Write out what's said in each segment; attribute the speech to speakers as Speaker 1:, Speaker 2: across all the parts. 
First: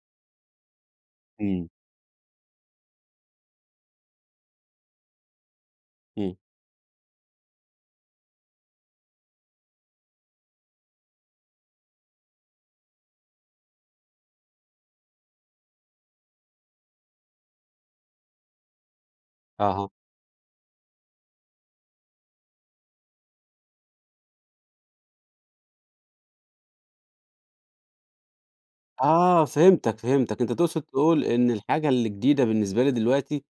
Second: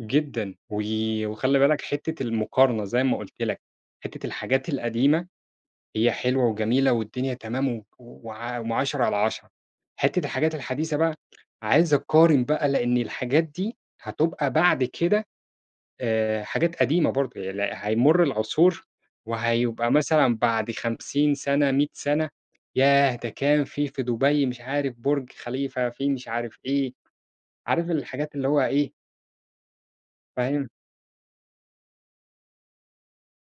Speaker 1: جدًا وي وخلّي
Speaker 2: إمم.
Speaker 1: بالك حتة المقارنة زي ما قُلت لك، حتة الحاجات القديمة هي
Speaker 2: إمم.
Speaker 1: حلوة وجميلة والدنيا تمام و وع وم عشرة على عشرة. حتة الحاجات الحديثة بقى، عايز أقارن بقى لإن الحاجات دي هتُبقى بعد كده آآ، حاجات قديمة برضه [unintelligible] هيمُر العصور،
Speaker 2: أها.
Speaker 1: وهيبقى مثلًا بعد 50 سنة 100 سنة ياه ده كان في في دُبَي مش عارف بُرج خليفة، فيه مش عارف إيه، عارف الحاجات اللي هو إيه
Speaker 2: آه، فهمتك، فهمتك، أنت
Speaker 1: فاهم؟
Speaker 2: تقصد تقول إن الحاجة اللي جديدة بالنسبة لي دلوقتي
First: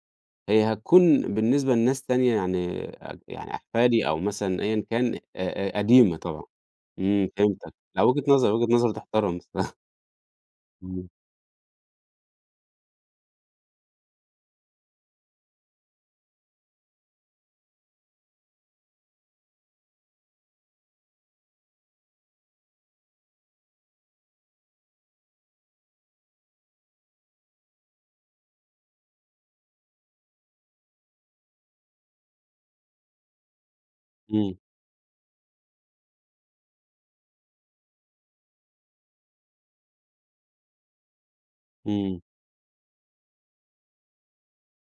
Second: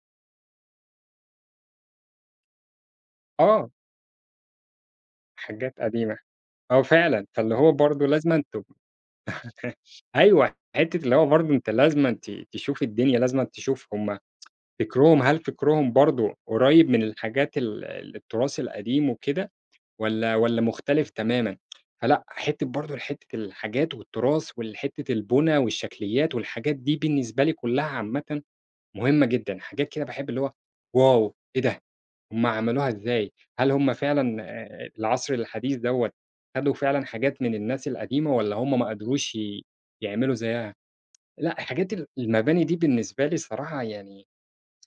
Speaker 2: هي هتكون بالنسبة لناس تانية يعني أج يعني
Speaker 1: آه.
Speaker 2: أحفادي أو مثلًا أيًا كان أ أ
Speaker 1: حاجات
Speaker 2: قديمة
Speaker 1: قديمة،
Speaker 2: طبعًا
Speaker 1: آه، فعلًا
Speaker 2: إمم،
Speaker 1: فاللي هو
Speaker 2: فهمتك لأ
Speaker 1: برضو
Speaker 2: وجهة
Speaker 1: لازمًا
Speaker 2: نَظَر
Speaker 1: تب
Speaker 2: وجهة نَظَر تُحتَرم بصراحة.
Speaker 1: أيوه حتة
Speaker 2: إمم.
Speaker 1: اللي هو برضو أنت لازمًا ت تشوف الدنيا لازمًا تشوف هُم فِكرُهم هل فِكرُهم برضو قُريّب من الحاجات ال التراث القديم وكده والّا والّا مُختلف تمامًا؟ فلأ حتة برضه حتة الحاجات والتراث والحتة البُنى والشكليات والحاجات دي بالنسبة لي كلها عامةً مهمة جدًا، حاجات كده باحب اللي هو واو! ايه ده! هُم عملوها إزاي؟ هل هُم فعلًا
Speaker 2: إمم.
Speaker 1: آآ العصر الحديث دوّة خدوا فعلًا حاجات من الناس القديمة، والّا هُم ما قدروش ي يعملوا زيها؟ لأ حاجات ال
Speaker 2: إمم.
Speaker 1: المباني دي بالنسبة لي صراحة يعني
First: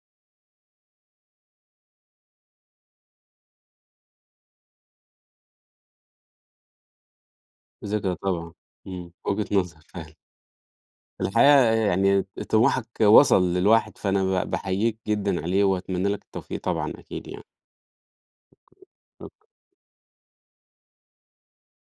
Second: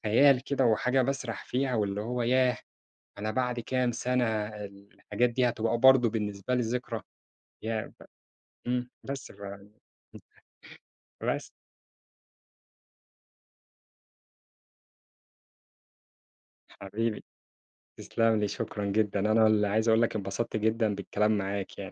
Speaker 1: خيال كده، وحاجة باسرح فيها واللي هو ياه! أنا بعد كام سنة الحاجات دي هتبقى برضو بالنسبة ذِكرى! يا ب
Speaker 2: ذكرى طبعًا،
Speaker 1: إمم
Speaker 2: إمم،
Speaker 1: بس ف
Speaker 2: وجهة نَظَر.
Speaker 1: [unintelligible] بس.
Speaker 2: الحقيقة يعني طموحك وصل للواحد فأنا ب باحييك جدًا عليه، وأتمنى لك التوفيق طبعًا
Speaker 1: حبيبي
Speaker 2: أكيد يعني.
Speaker 1: تسلم لي، شكرًا جدًا، أنا
Speaker 2: [unintelligible]
Speaker 1: اللي عايز اقول لك انبسطت جدًا بالكلام معاك يعني.